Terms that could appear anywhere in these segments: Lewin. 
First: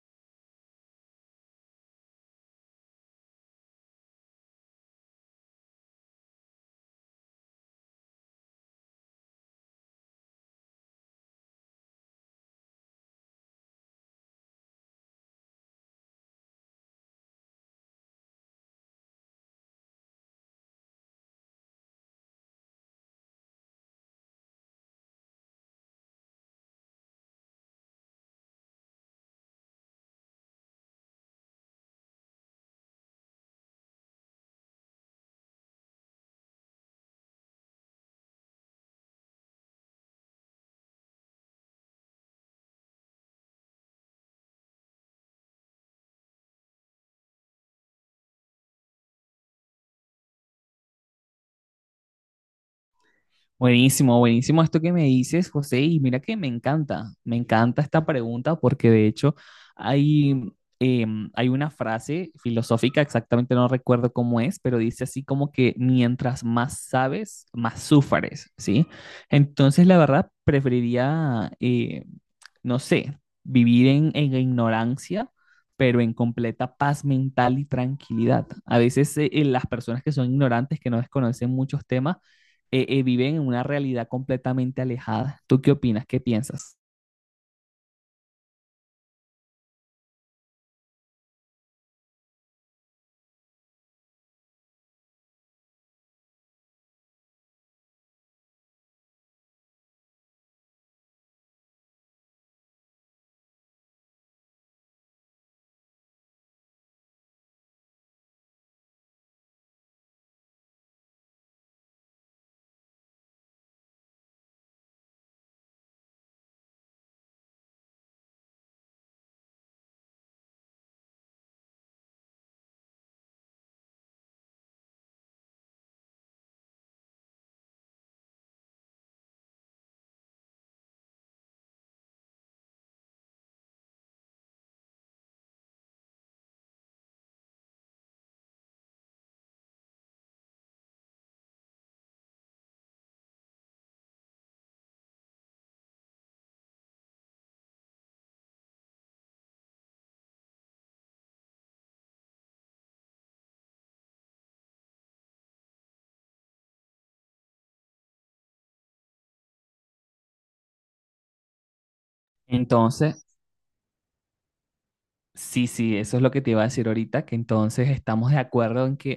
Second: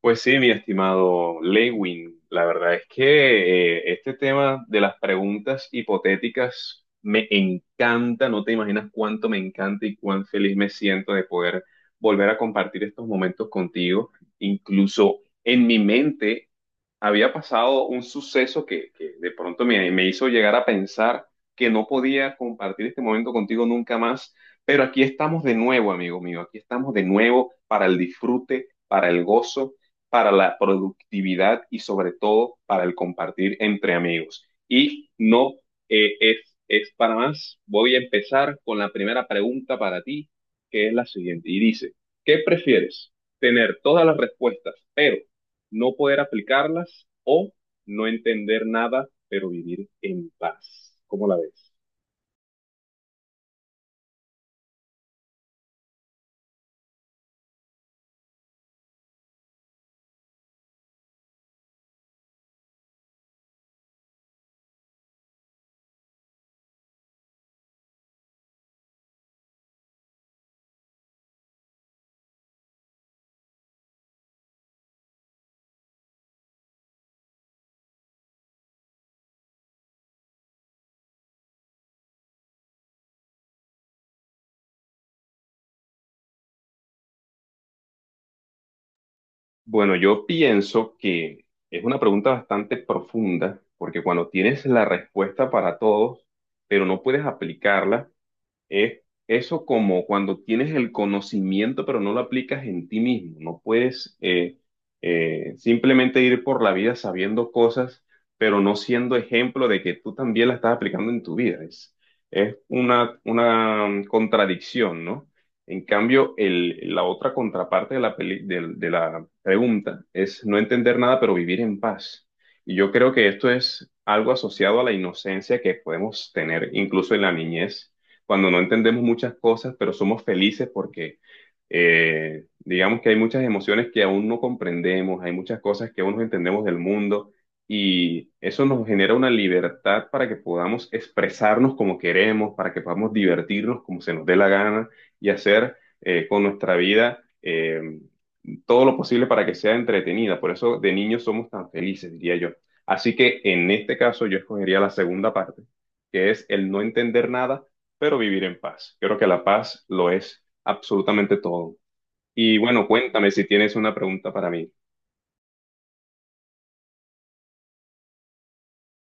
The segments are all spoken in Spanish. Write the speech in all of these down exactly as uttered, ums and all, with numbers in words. Pues sí, mi estimado Lewin, la verdad es que eh, este tema de las preguntas hipotéticas me encanta, no te imaginas cuánto me encanta y cuán feliz me siento de poder volver a compartir estos momentos contigo. Incluso en mi mente había pasado un suceso que, que de pronto me, me hizo llegar a pensar que no podía compartir este momento contigo nunca más, pero aquí estamos de nuevo, amigo mío, aquí estamos de nuevo para el disfrute, para el gozo, para la productividad y sobre todo para el compartir entre amigos. Y no eh, es, es para más, voy a empezar con la primera pregunta para ti, que es la siguiente, y dice, ¿qué prefieres? ¿Tener todas las respuestas, pero no poder aplicarlas o no entender nada, pero vivir en paz? ¿Cómo la ves? Buenísimo, buenísimo esto que me dices, José, y mira que me encanta, me encanta esta pregunta porque de hecho hay, em, hay una frase filosófica, exactamente no recuerdo cómo es, pero dice así como que mientras más sabes, más sufres, ¿sí? Entonces la verdad preferiría, eh, no sé, vivir en, en ignorancia, pero en completa paz mental y tranquilidad. A veces eh, las personas que son ignorantes, que no desconocen muchos temas, eh, eh, viven en una realidad completamente alejada. ¿Tú qué opinas? ¿Qué piensas? Bueno, yo pienso que es una pregunta bastante profunda, porque cuando tienes la respuesta para todos, pero no puedes aplicarla, es eso como cuando tienes el conocimiento pero no lo aplicas en ti mismo. No puedes eh, eh, simplemente ir por la vida sabiendo cosas, pero no siendo ejemplo de que tú también la estás aplicando en tu vida. Es, es una, una mm, contradicción, ¿no? En cambio, el, la otra contraparte de la, peli- del- de la pregunta es no entender nada pero vivir en paz. Y yo creo que esto es algo asociado a la inocencia que podemos tener incluso en la niñez cuando no entendemos muchas cosas, pero somos felices porque eh, digamos que hay muchas emociones que aún no comprendemos, hay muchas cosas que aún no entendemos del mundo y eso nos genera una libertad para que podamos expresarnos como queremos, para que podamos divertirnos como se nos dé la gana y hacer eh, con nuestra vida eh, todo lo posible para que sea entretenida. Por eso de niños somos tan felices, diría yo. Así que en este caso yo escogería la segunda parte, que es el no entender nada, pero vivir en paz. Yo creo que la paz lo es absolutamente todo. Y bueno, Entonces, cuéntame si tienes una pregunta para mí. sí, sí, eso es lo que te iba a decir ahorita, que entonces estamos de acuerdo en que,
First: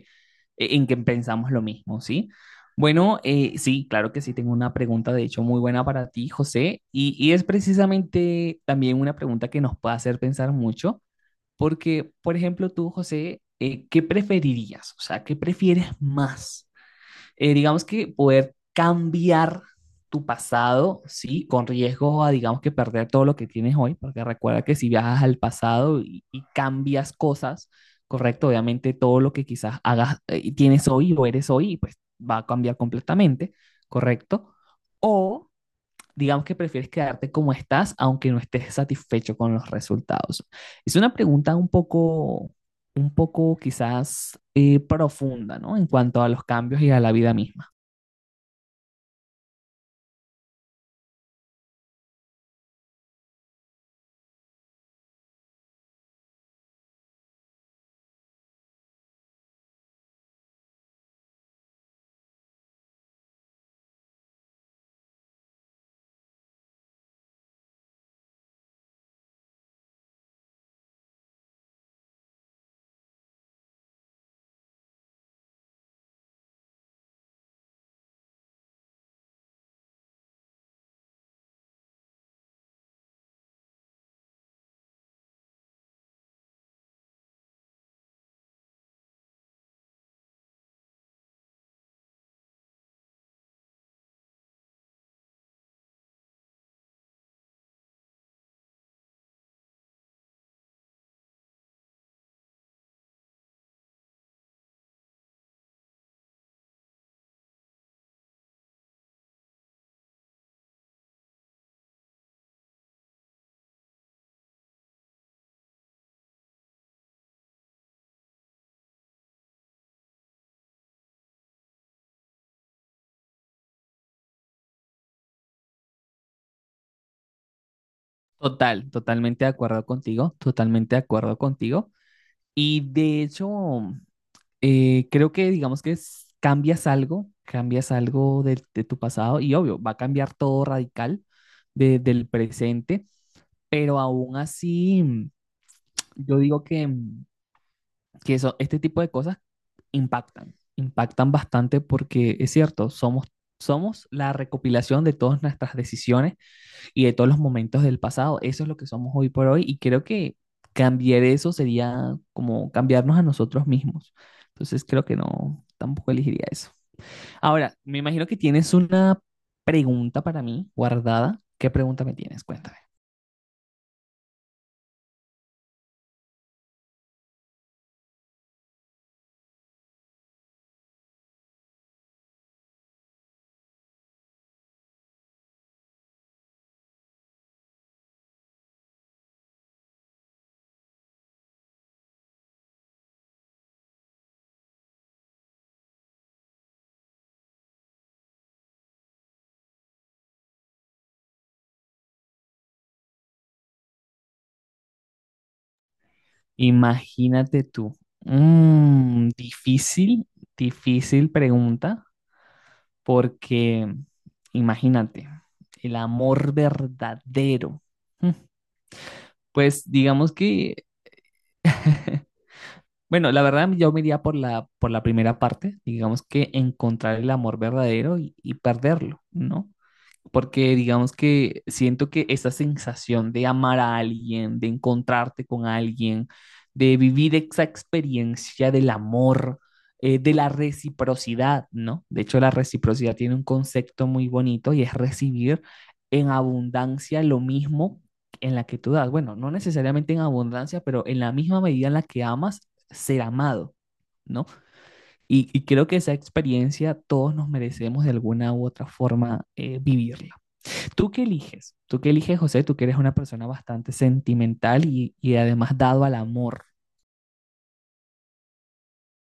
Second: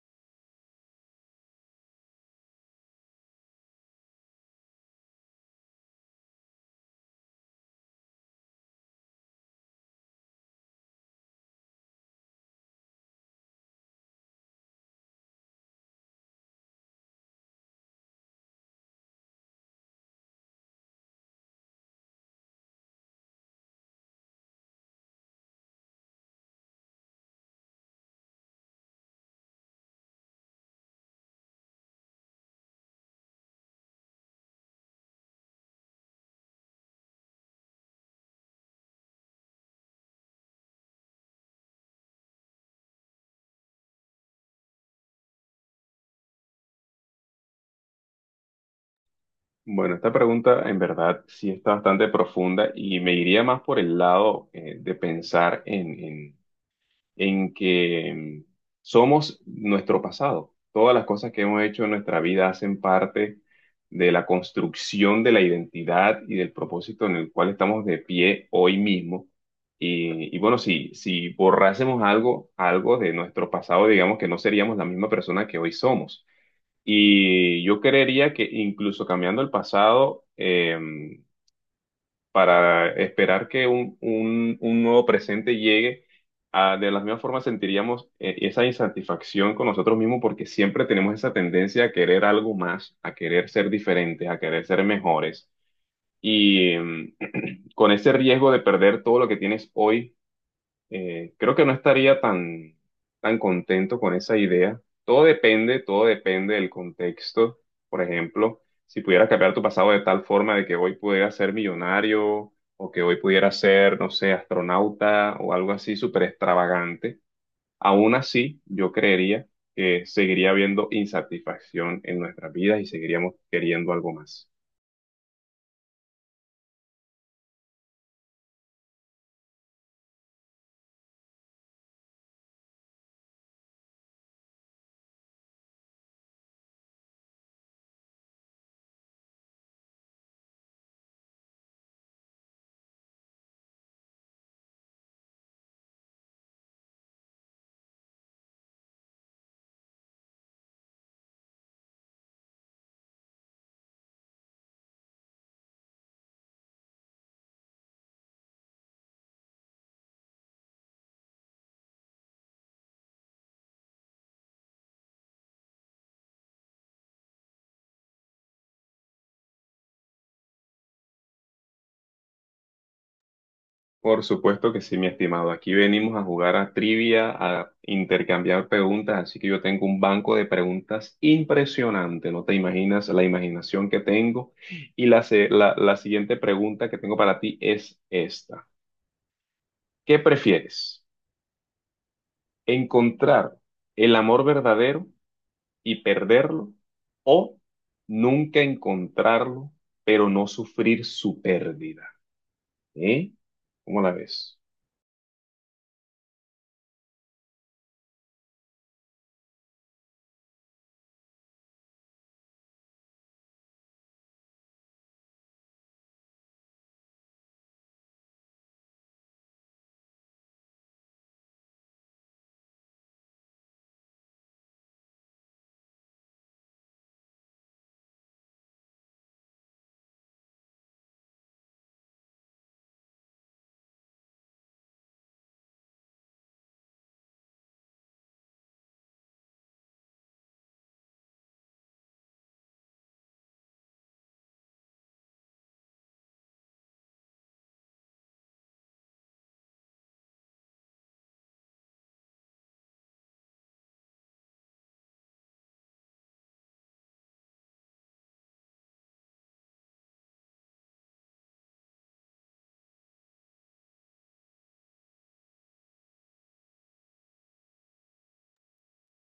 eh, en que pensamos lo mismo, ¿sí? Bueno, eh, sí, claro que sí, tengo una pregunta de hecho muy buena para ti, José, y, y es precisamente también una pregunta que nos puede hacer pensar mucho, porque, por ejemplo, tú, José, eh, ¿qué preferirías? O sea, ¿qué prefieres más? Eh, digamos que poder cambiar tu pasado, ¿sí? Con riesgo a, digamos que perder todo lo que tienes hoy, porque recuerda que si viajas al pasado y, y cambias cosas, correcto, obviamente todo lo que quizás hagas eh, y tienes hoy o eres hoy, pues va a cambiar completamente, correcto. O digamos que prefieres quedarte como estás, aunque no estés satisfecho con los resultados. Es una pregunta un poco, un poco quizás eh, profunda, ¿no? En cuanto a los cambios y a la vida misma. Bueno, esta pregunta en verdad sí está bastante profunda y me iría más por el lado eh, de pensar en, en en que mm, somos nuestro pasado. Todas las cosas que hemos hecho en nuestra vida hacen parte de la construcción de la identidad y del propósito en el cual estamos de pie hoy mismo. Y, y bueno, si, si borrásemos algo, algo de nuestro pasado, digamos que no seríamos la misma persona que hoy somos. Y yo creería que incluso cambiando el pasado, eh, para esperar que un, un- un nuevo presente llegue, ah, de la misma forma sentiríamos eh, esa insatisfacción con nosotros mismos porque siempre tenemos esa tendencia a querer algo más, a querer ser diferentes, a querer ser mejores. Y mm, con ese riesgo de perder todo lo que tienes hoy, eh, creo que no estaría tan, tan contento con esa idea. Todo depende, todo depende del contexto. Por ejemplo, si pudieras cambiar tu pasado de tal forma de que hoy pudieras ser millonario o que hoy pudieras ser, no sé, astronauta o algo así súper extravagante, aún así yo creería que seguiría habiendo insatisfacción en nuestras vidas y seguiríamos queriendo algo más. Total, totalmente de acuerdo contigo, totalmente de acuerdo contigo. Y de hecho, eh, creo que digamos que es- cambias algo, cambias algo del- de, tu pasado y obvio, va a cambiar todo radical de- del presente, pero aún así, mm, yo digo que, mm, que eso, este tipo de cosas impactan, impactan bastante porque es cierto, somos, somos la recopilación de todas nuestras decisiones y de todos los momentos del pasado. Eso es lo que somos hoy por hoy y creo que cambiar eso sería como cambiarnos a nosotros mismos. Entonces creo que no, tampoco elegiría eso. Ahora, me imagino que tienes una pregunta para mí guardada. ¿Qué pregunta me tienes? Cuéntame. Por supuesto que sí, mi estimado. Aquí venimos a jugar a trivia, a intercambiar preguntas, así que yo tengo un banco de preguntas impresionante. No te imaginas la imaginación que tengo. Y la, se- la, la siguiente pregunta que tengo para ti es esta. ¿Qué prefieres? ¿Encontrar el amor verdadero y perderlo? ¿O nunca encontrarlo, pero no sufrir su pérdida? ¿Eh? ¿Cómo la ves? Imagínate tú. Mm, difícil, difícil pregunta porque imagínate, el amor verdadero. Mm. Pues digamos que bueno, la verdad yo me iría por la, por la primera parte, digamos que encontrar el amor verdadero y, y perderlo, ¿no? Porque digamos que siento que esa sensación de amar a alguien, de encontrarte con alguien, de vivir esa experiencia del amor, eh, de la reciprocidad, ¿no? De hecho, la reciprocidad tiene un concepto muy bonito y es recibir en abundancia lo mismo en la que tú das. Bueno, no necesariamente en abundancia, pero en la misma medida en la que amas, ser amado, ¿no? Y, y creo que esa experiencia todos nos merecemos de alguna u otra forma eh, vivirla. ¿Tú qué eliges? ¿Tú qué eliges, José? Tú que eres una persona bastante sentimental y, y además dado al amor.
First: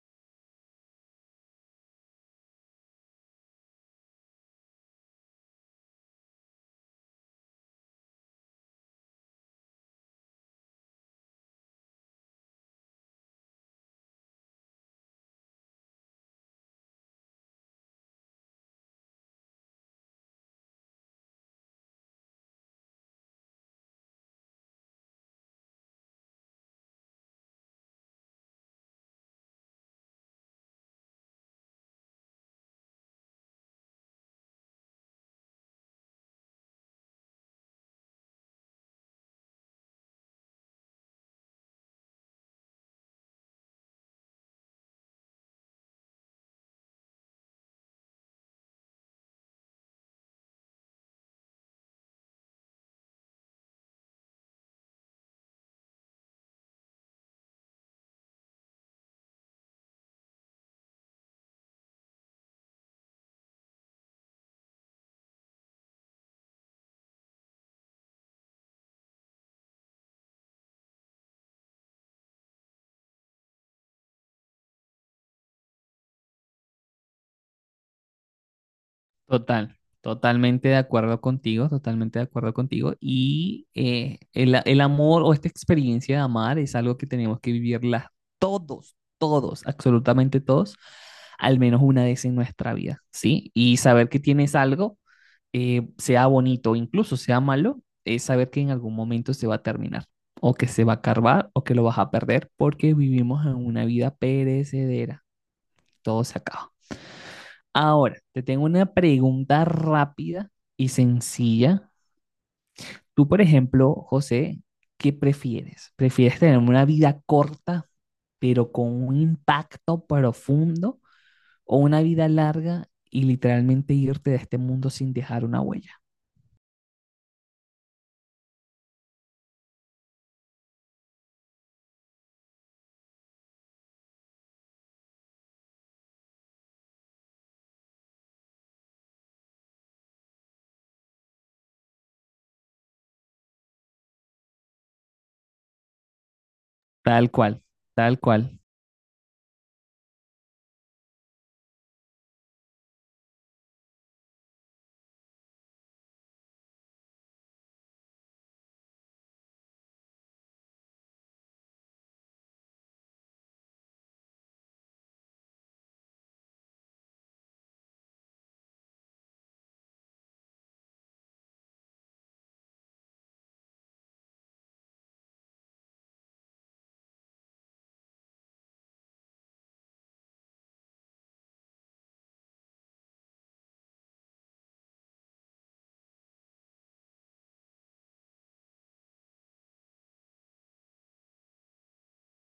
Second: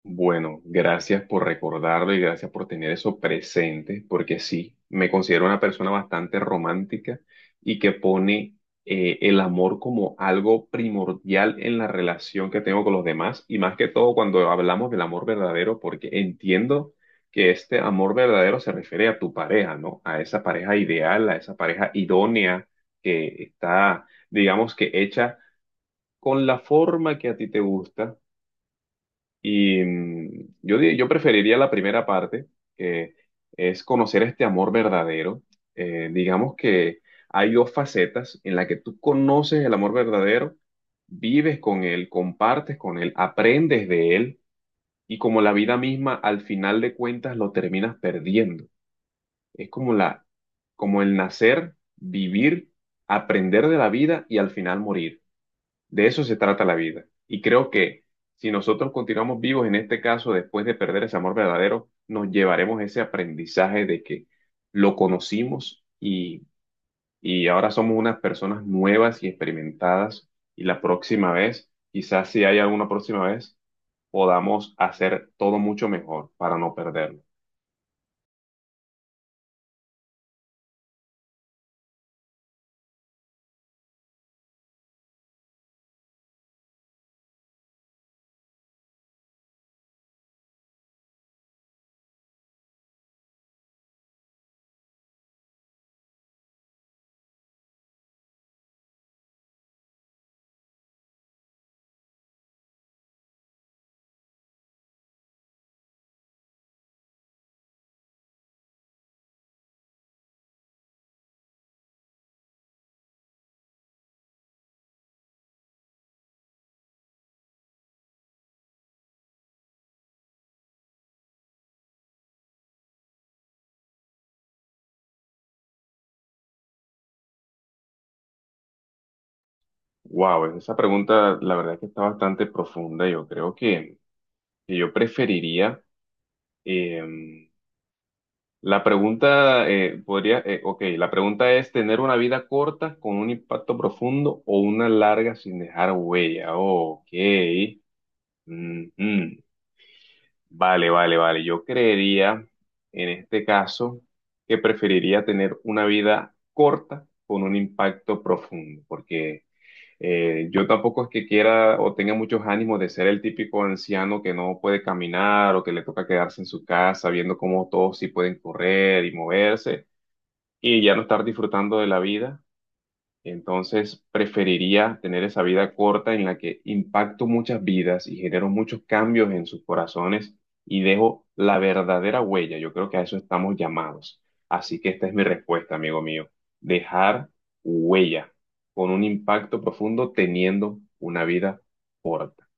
Bueno, gracias por recordarlo y gracias por tener eso presente, porque sí, me considero una persona bastante romántica y que pone eh, el amor como algo primordial en la relación que tengo con los demás y más que todo cuando hablamos del amor verdadero, porque entiendo que este amor verdadero se refiere a tu pareja, ¿no? A esa pareja ideal, a esa pareja idónea que está, digamos que hecha con la forma que a ti te gusta y mm, yo, di- yo preferiría la primera parte, que es conocer este amor verdadero. Eh, digamos que hay dos facetas en la que tú conoces el amor verdadero, vives con él, compartes con él, aprendes de él y como la vida misma, al final de cuentas lo terminas perdiendo. Es como la, como el nacer, vivir, aprender de la vida y al final morir. De eso se trata la vida. Y creo que si nosotros continuamos vivos en este caso, después de perder ese amor verdadero, nos llevaremos ese aprendizaje de que lo conocimos y, y ahora somos unas personas nuevas y experimentadas. Y la próxima vez, quizás si hay alguna próxima vez, podamos hacer todo mucho mejor para no perderlo. Total, totalmente de acuerdo contigo, totalmente de acuerdo contigo. Y eh, el, el amor o esta experiencia de amar es algo que tenemos que vivirla todos, todos, absolutamente todos, al menos una vez en nuestra vida, ¿sí? Y saber que tienes algo eh, sea bonito, incluso sea malo, es saber que en algún momento se va a terminar, o que se va a carvar, o que lo vas a perder, porque vivimos en una vida perecedera, todo se acaba. Ahora, te tengo una pregunta rápida y sencilla. Tú, por ejemplo, José, ¿qué prefieres? ¿Prefieres tener una vida corta, pero con un impacto profundo, o una vida larga y literalmente irte de este mundo sin dejar una huella? Wow, esa pregunta la verdad que está bastante profunda. Yo creo que, que yo preferiría... em, la pregunta eh, podría, eh, ok, la pregunta es tener una vida corta con un impacto profundo o una larga sin dejar huella. Ok. Tal cual, tal cual. Mm, mm. Vale, vale, vale. Yo creería en este caso que preferiría tener una vida corta con un impacto profundo, porque eh, yo tampoco es que quiera o tenga muchos ánimos de ser el típico anciano que no puede caminar o que le toca quedarse en su casa viendo cómo todos sí pueden correr y moverse y ya no estar disfrutando de la vida. Entonces, preferiría tener esa vida corta en la que impacto muchas vidas y genero muchos cambios en sus corazones y dejo la verdadera huella. Yo creo que a eso estamos llamados. Así que esta es mi respuesta, amigo mío. Dejar huella con un impacto profundo teniendo una vida corta.